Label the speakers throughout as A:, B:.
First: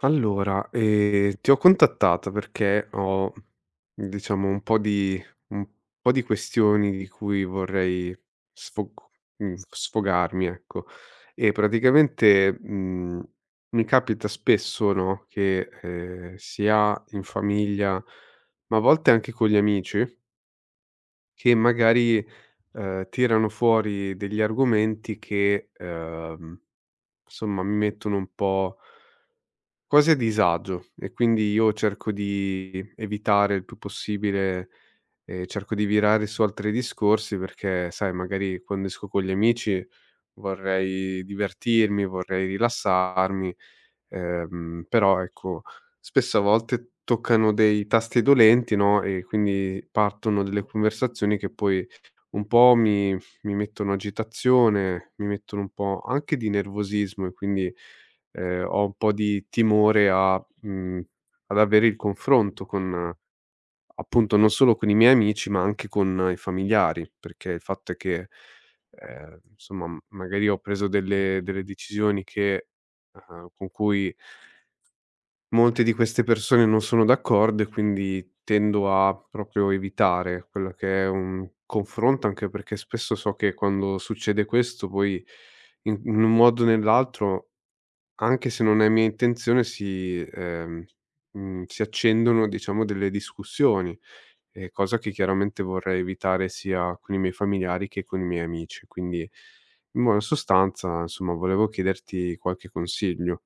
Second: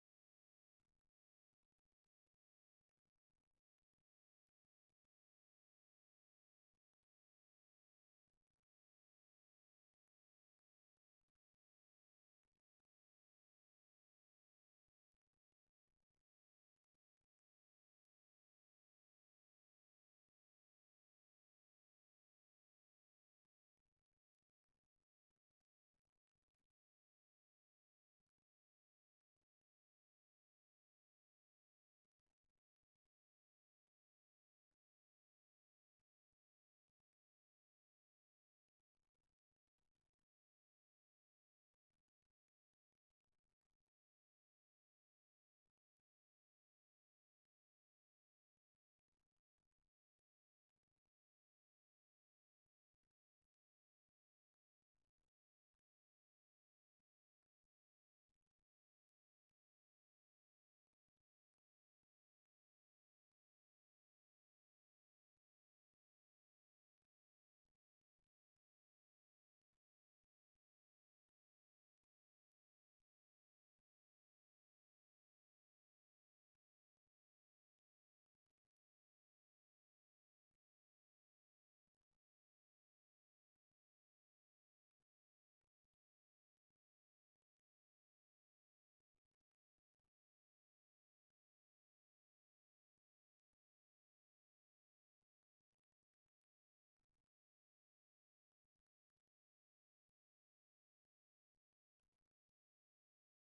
A: Allora, ti ho contattata perché ho, diciamo, un po' di questioni di cui vorrei sfog sfogarmi, ecco. E praticamente, mi capita spesso, no, che, sia in famiglia, ma a volte anche con gli amici, che magari, tirano fuori degli argomenti che, insomma mi mettono un po' cose a disagio. E quindi io cerco di evitare il più possibile, cerco di virare su altri discorsi perché, sai, magari quando esco con gli amici vorrei divertirmi, vorrei rilassarmi. Però ecco, spesso a volte toccano dei tasti dolenti, no, e quindi partono delle conversazioni che poi un po' mi mi mettono agitazione, mi mettono un po' anche di nervosismo e quindi, ho un po' di timore a ad avere il confronto con appunto non solo con i miei amici, ma anche con i familiari, perché il fatto è che, insomma, magari ho preso delle decisioni che con cui molte di queste persone non sono d'accordo. E quindi tendo a proprio evitare quello che è un confronto, anche perché spesso so che quando succede questo poi in un modo o nell'altro, anche se non è mia intenzione, si, si accendono diciamo delle discussioni, cosa che chiaramente vorrei evitare sia con i miei familiari che con i miei amici. Quindi in buona sostanza, insomma, volevo chiederti qualche consiglio.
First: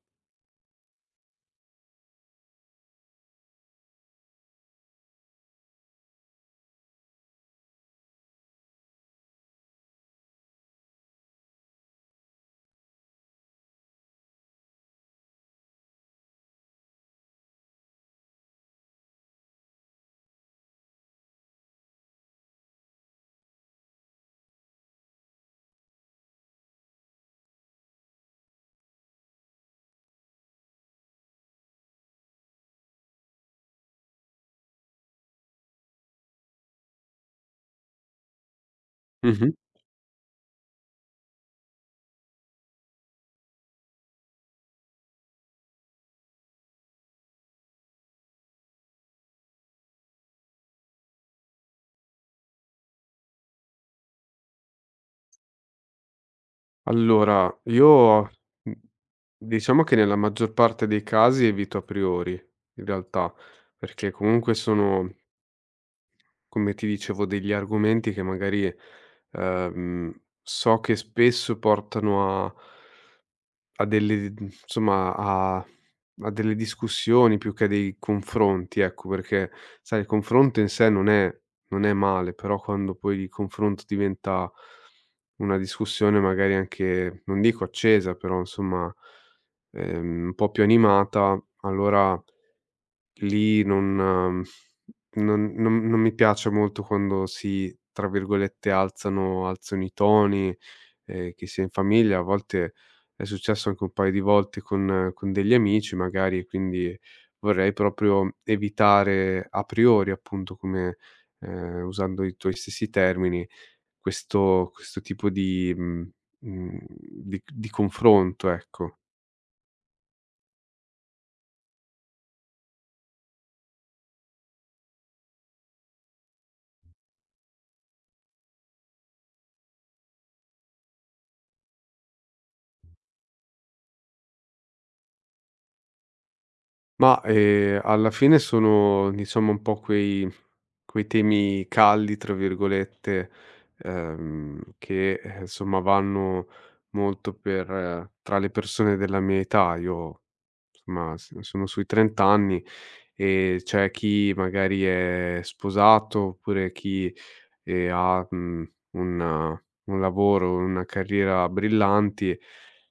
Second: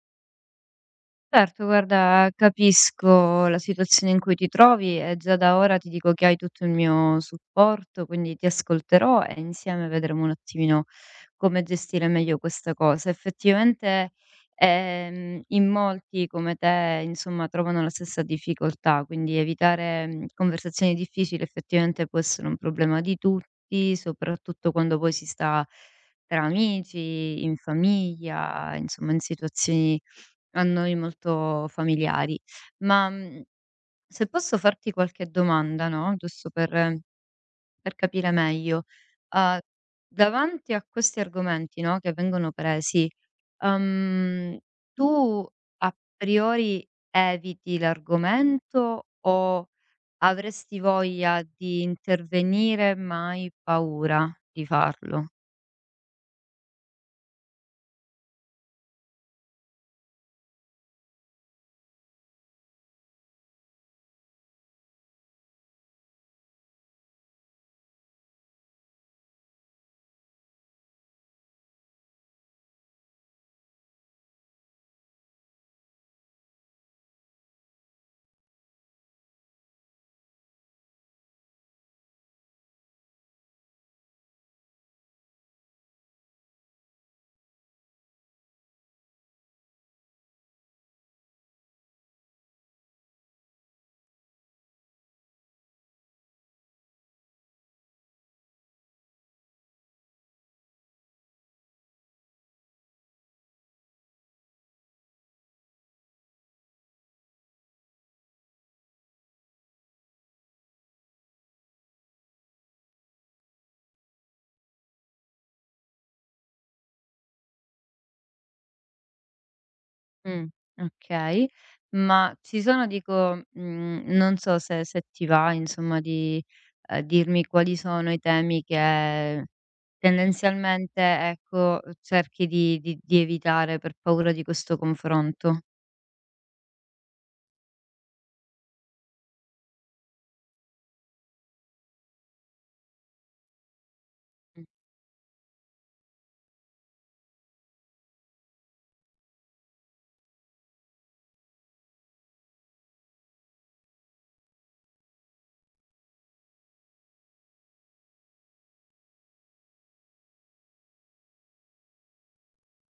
B: Certo, guarda, capisco la situazione in cui ti trovi e già da ora ti dico che hai tutto il mio supporto, quindi ti ascolterò e insieme vedremo un attimino come gestire meglio questa cosa. Effettivamente, in molti come te, insomma, trovano la stessa difficoltà, quindi evitare conversazioni difficili effettivamente può essere un problema di tutti, soprattutto quando poi si sta tra amici, in famiglia, insomma, in situazioni a noi molto familiari. Ma, se posso farti qualche domanda, no, giusto per capire meglio,
A: Mh-mh.
B: uhm, davanti a questi argomenti, no, che vengono presi, uhm, tu a priori eviti l'argomento o avresti voglia di intervenire ma hai paura di farlo?
A: Allora, io, mhmm, diciamo che nella maggior parte dei casi evito a priori, in realtà, perché comunque sono, come ti dicevo, degli argomenti che magari, ehm, so che spesso portano a a delle d insomma, a a delle discussioni più che a dei confronti, ecco, perché sai il confronto in sé non è male, però quando poi il confronto diventa una discussione magari anche, non dico accesa, però insomma, un po' più animata, allora lì non mi piace molto quando si, tra virgolette, "alzano alzano i toni", che sia in famiglia. A volte è successo anche un paio di volte con degli amici magari, e quindi vorrei proprio evitare a priori, appunto, come, usando i tuoi stessi termini, questo tipo di di confronto, ecco.
B: Mh, okay. Ma ci sono dico, non so se ti va insomma di, dirmi quali sono i temi che tendenzialmente, ecco, cerchi di di evitare per paura di questo confronto.
A: Ma, alla fine sono, diciamo, un po' quei quei temi "caldi" tra virgolette, che, insomma vanno molto per tra le persone della mia età. Io insomma s sono sui 30 anni e c'è chi magari è sposato, oppure chi e ha, un lavoro, una carriera brillanti,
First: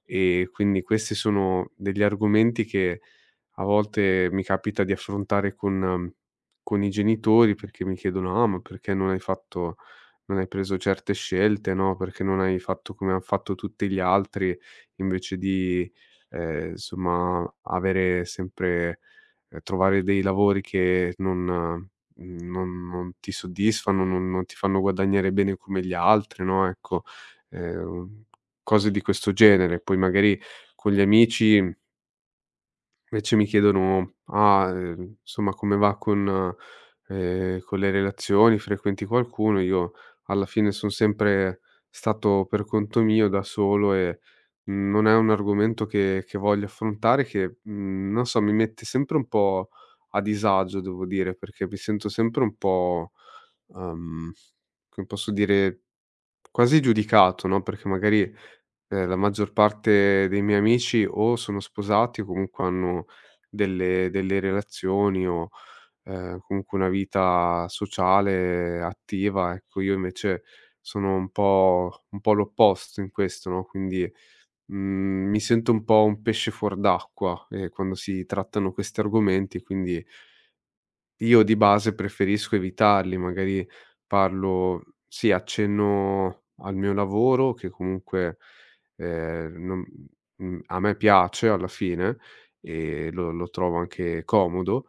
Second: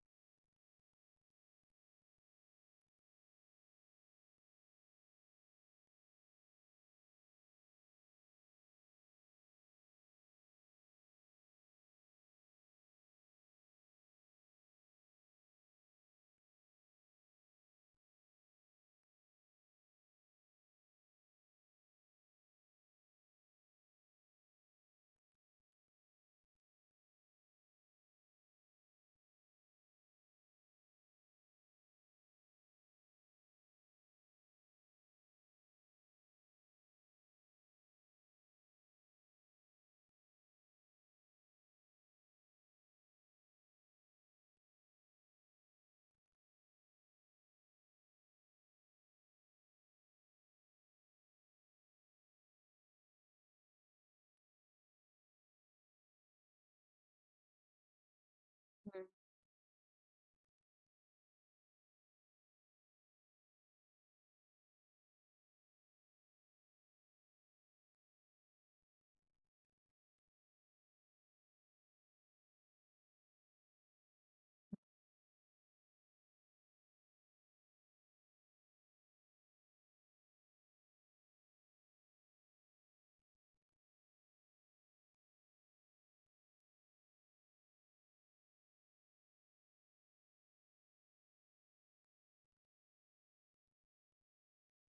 A: e quindi questi sono degli argomenti che a volte mi capita di affrontare con i genitori perché mi chiedono: "Ah, ma perché non hai fatto non hai preso certe scelte, no, perché non hai fatto come han fatto tutti gli altri invece di, insomma avere sempre trovare dei lavori che non non non ti soddisfano, non non ti fanno guadagnare bene come gli altri, no, ecco, ehm, cose di questo genere". Poi magari con gli amici invece mi chiedono: "Ah, insomma come va con le relazioni, frequenti qualcuno?" Io alla fine son sempre stato per conto mio, da solo e non è un argomento che voglio affrontare che, non so, mi mette sempre un po' a disagio devo dire, perché mi sento sempre un po', uhm, come posso dire, quasi giudicato, no, perché magari la maggior parte dei miei amici o sono sposati o comunque hanno delle relazioni o, comunque una vita sociale attiva, ecco. Io invece sono un po' l'opposto in questo, no, quindi, mi sento un po' un pesce fuor d'acqua, quando si trattano questi argomenti, quindi io di base preferisco evitarli, magari parlo sì, accenno al mio lavoro che comunque, non mhmm, a me piace alla fine e lo trovo anche comodo,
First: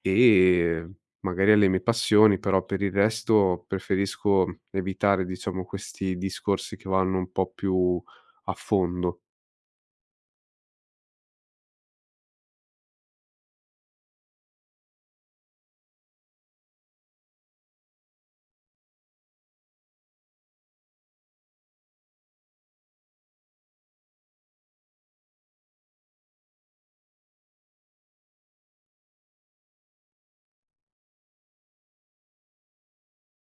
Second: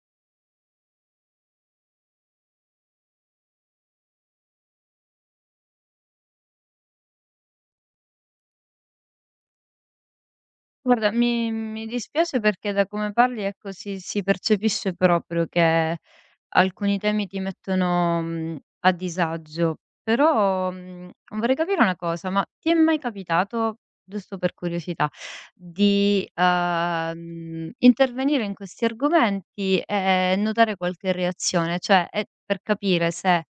A: e magari alle mie passioni, però per il resto preferisco evitare, diciamo, questi discorsi che vanno un po' più a fondo.
B: Guarda, mi dispiace perché da come parli, ecco, si percepisce proprio che alcuni temi ti mettono, a disagio. Però, vorrei capire una cosa, ma ti è mai capitato, giusto per curiosità, di, intervenire in questi argomenti e notare qualche reazione? Cioè, è per capire se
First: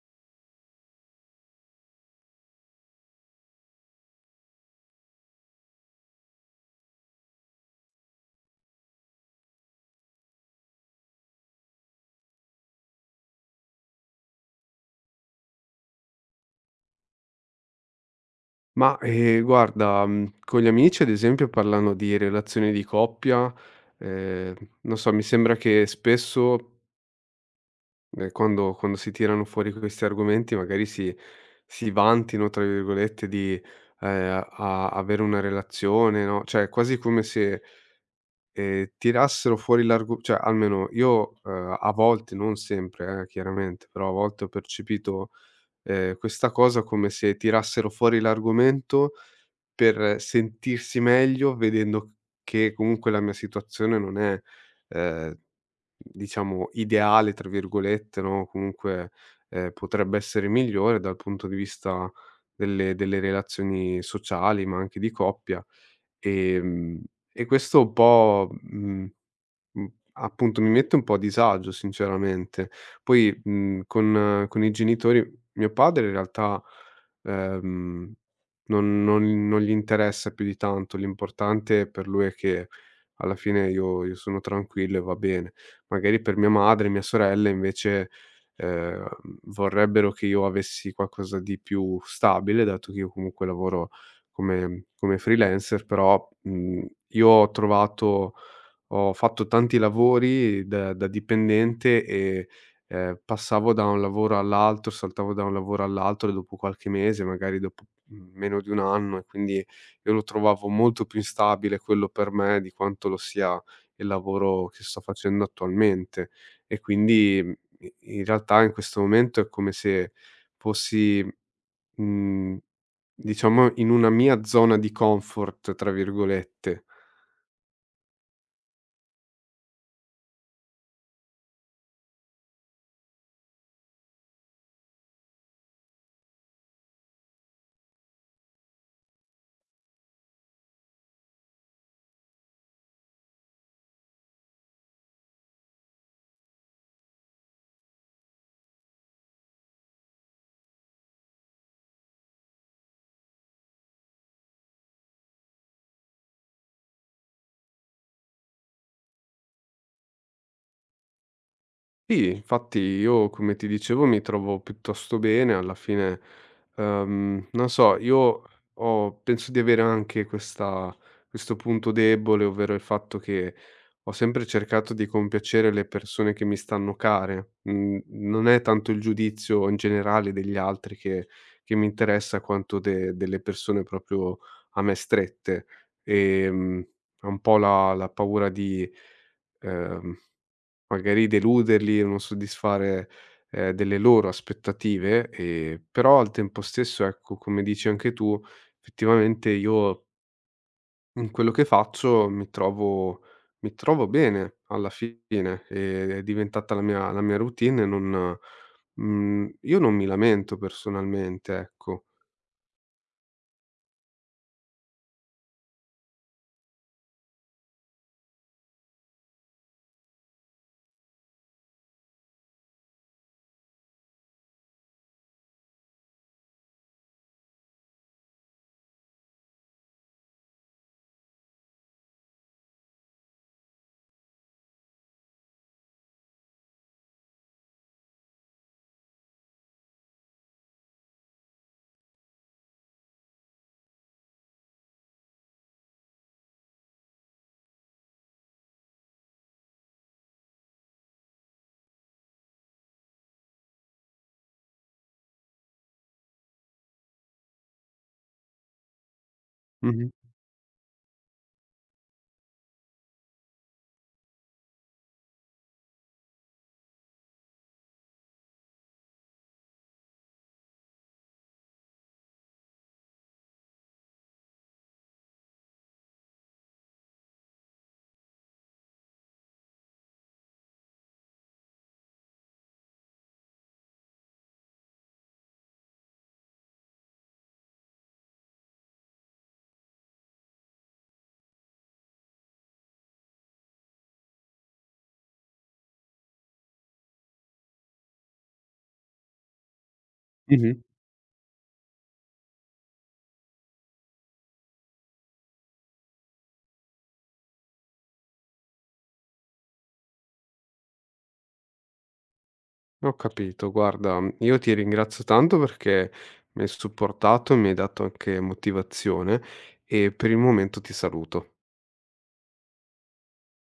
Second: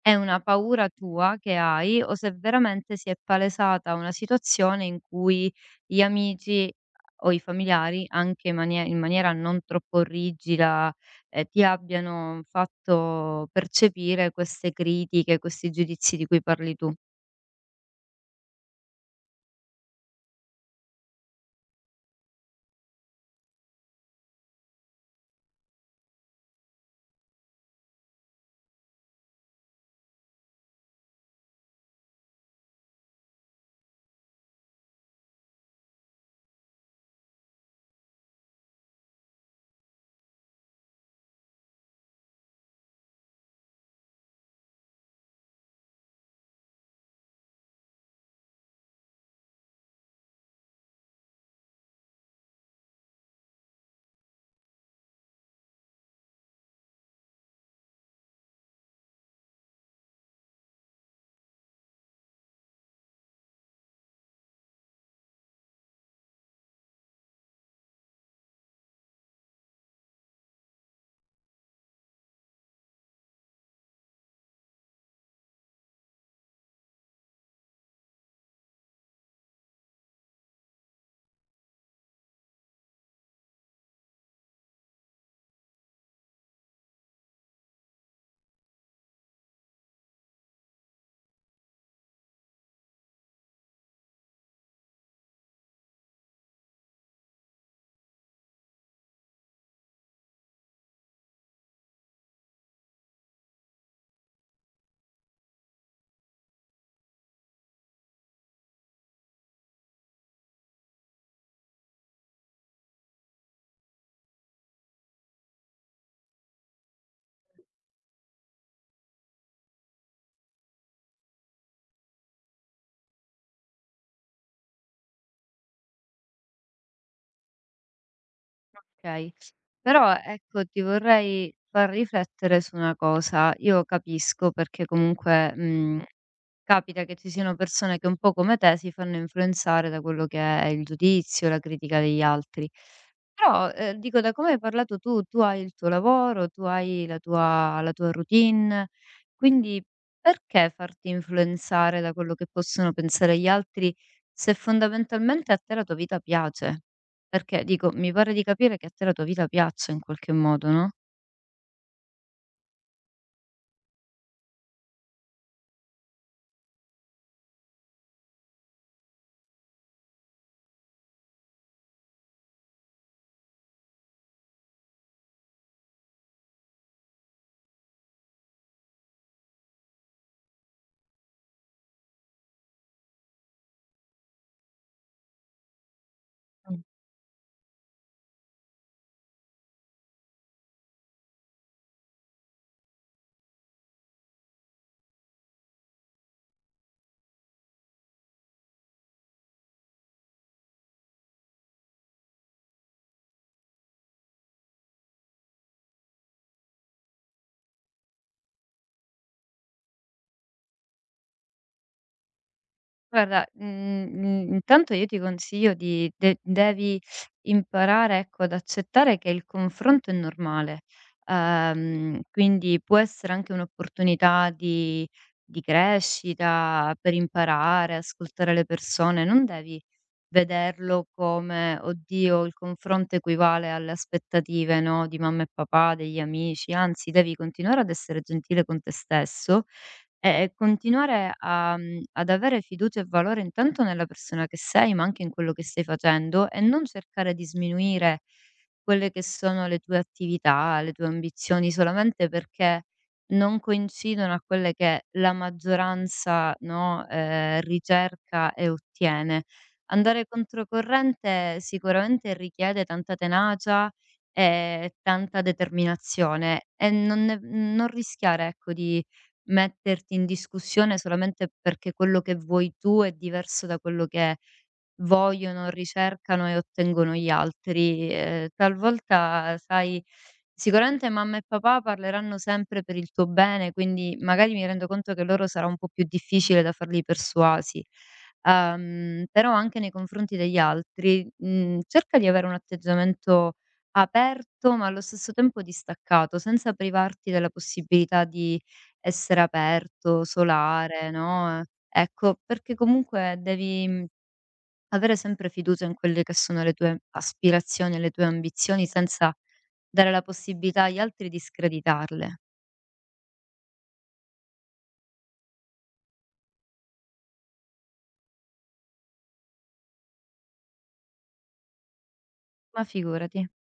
B: è una paura tua che hai o se veramente si è palesata una situazione in cui gli amici o i familiari, anche manie in maniera non troppo rigida, ti abbiano fatto percepire queste critiche, questi giudizi di cui parli tu.
A: Ma, guarda, con gli amici ad esempio parlano di relazioni di coppia, ehm, non so, mi sembra che spesso, quando si tirano fuori questi argomenti magari si si vantino, tra virgolette, di, a avere una relazione, no, cioè quasi come se, tirassero fuori l'argo cioè almeno io, a volte, non sempre chiaramente, però a volte ho percepito questa cosa come se tirassero fuori l'argomento per sentirsi meglio vedendo che comunque la mia situazione non è, ehm, diciamo "ideale" tra virgolette, no, comunque, potrebbe essere migliore dal punto di vista delle relazioni sociali, ma anche di coppia. Ehm, e questo un po', mhmm Mh, appunto mi mette un po' a disagio sinceramente. Poi, con i genitori mio padre in realtà, ehm, non gli interessa più di tanto, l'importante per lui è che alla fine io sono tranquillo e va bene. Magari per mia madre e mia sorella invece, ehm, vorrebbero che io avessi qualcosa di più stabile, dato che io comunque lavoro come freelancer, però, mhmm, io ho trovato ho fatto tanti lavori da dipendente e, passavo da un lavoro all'altro, saltavo da un lavoro all'altro dopo qualche mese, magari dopo, meno di un anno. E quindi io lo trovavo molto più instabile quello per me di quanto lo sia il lavoro che sto facendo attualmente. E quindi, mhmm, i in realtà in questo momento è come se fossi, mhmm, diciamo in una mia "zona di comfort" tra virgolette.
B: Okay. Però, ecco, ti vorrei far riflettere su una cosa. Io capisco perché comunque, capita che ci siano persone che un po' come te si fanno influenzare da quello che è il giudizio, la critica degli altri. Però, dico da come hai parlato tu, tu hai il tuo lavoro, tu hai la tua routine, quindi perché farti influenzare da quello che possono pensare gli altri, se fondamentalmente a te la tua vita piace? Perché dico, mi pare di capire che a te la tua vita piaccia in qualche modo, no?
A: Sì, infatti io, come ti dicevo, mi trovo piuttosto bene alla fine. Non so, io ho penso di avere anche questa questo punto debole, ovvero il fatto che ho sempre cercato di compiacere le persone che mi stanno care. Mhmm, Non è tanto il giudizio in generale degli altri che mi interessa quanto de delle persone proprio a me strette. Ehm, è un po' la paura di ehm Magari deluderli o non soddisfare, delle loro aspettative, però al tempo stesso, ecco, come dici anche tu, effettivamente io in quello che faccio mi trovo bene alla fine, è diventata la mia routine e non io non mi lamento personalmente, ecco.
B: Guarda, intanto io ti consiglio di de devi imparare, ecco, ad accettare che il confronto è normale. Quindi può essere anche un'opportunità di crescita, per imparare, ascoltare le persone. Non devi vederlo come: "Oddio, il confronto equivale alle aspettative, no, di mamma e papà, degli amici". Anzi, devi continuare ad essere gentile con te stesso e continuare a ad avere fiducia e valore intanto nella persona che sei, ma anche in quello che stai facendo e non cercare di sminuire quelle che sono le tue attività, le tue ambizioni solamente perché non coincidono a quelle che la maggioranza, no, ricerca e ottiene.
A: Mh-mh.
B: Andare controcorrente sicuramente richiede tanta tenacia e tanta determinazione e non ne non rischiare, ecco, di Metterti in discussione solamente perché quello che vuoi tu è diverso da quello che è. Vogliono, ricercano e ottengono gli altri. Talvolta sai, sicuramente mamma e papà parleranno sempre per il tuo bene, quindi magari mi rendo conto che loro sarà un po' più difficile da farli persuasi. Però anche nei confronti degli altri, cerca di avere un atteggiamento aperto, ma allo stesso tempo distaccato, senza privarti della possibilità di essere aperto,
A: Mh-mh.
B: solare, no, ecco, perché comunque devi avere sempre fiducia in quelle che sono le tue aspirazioni e le tue ambizioni senza dare la possibilità agli altri di screditarle.
A: Ho capito. Guarda, io ti ringrazio tanto perché mi hai supportato, mi hai dato anche motivazione e per il momento ti saluto.
B: Ma figurati.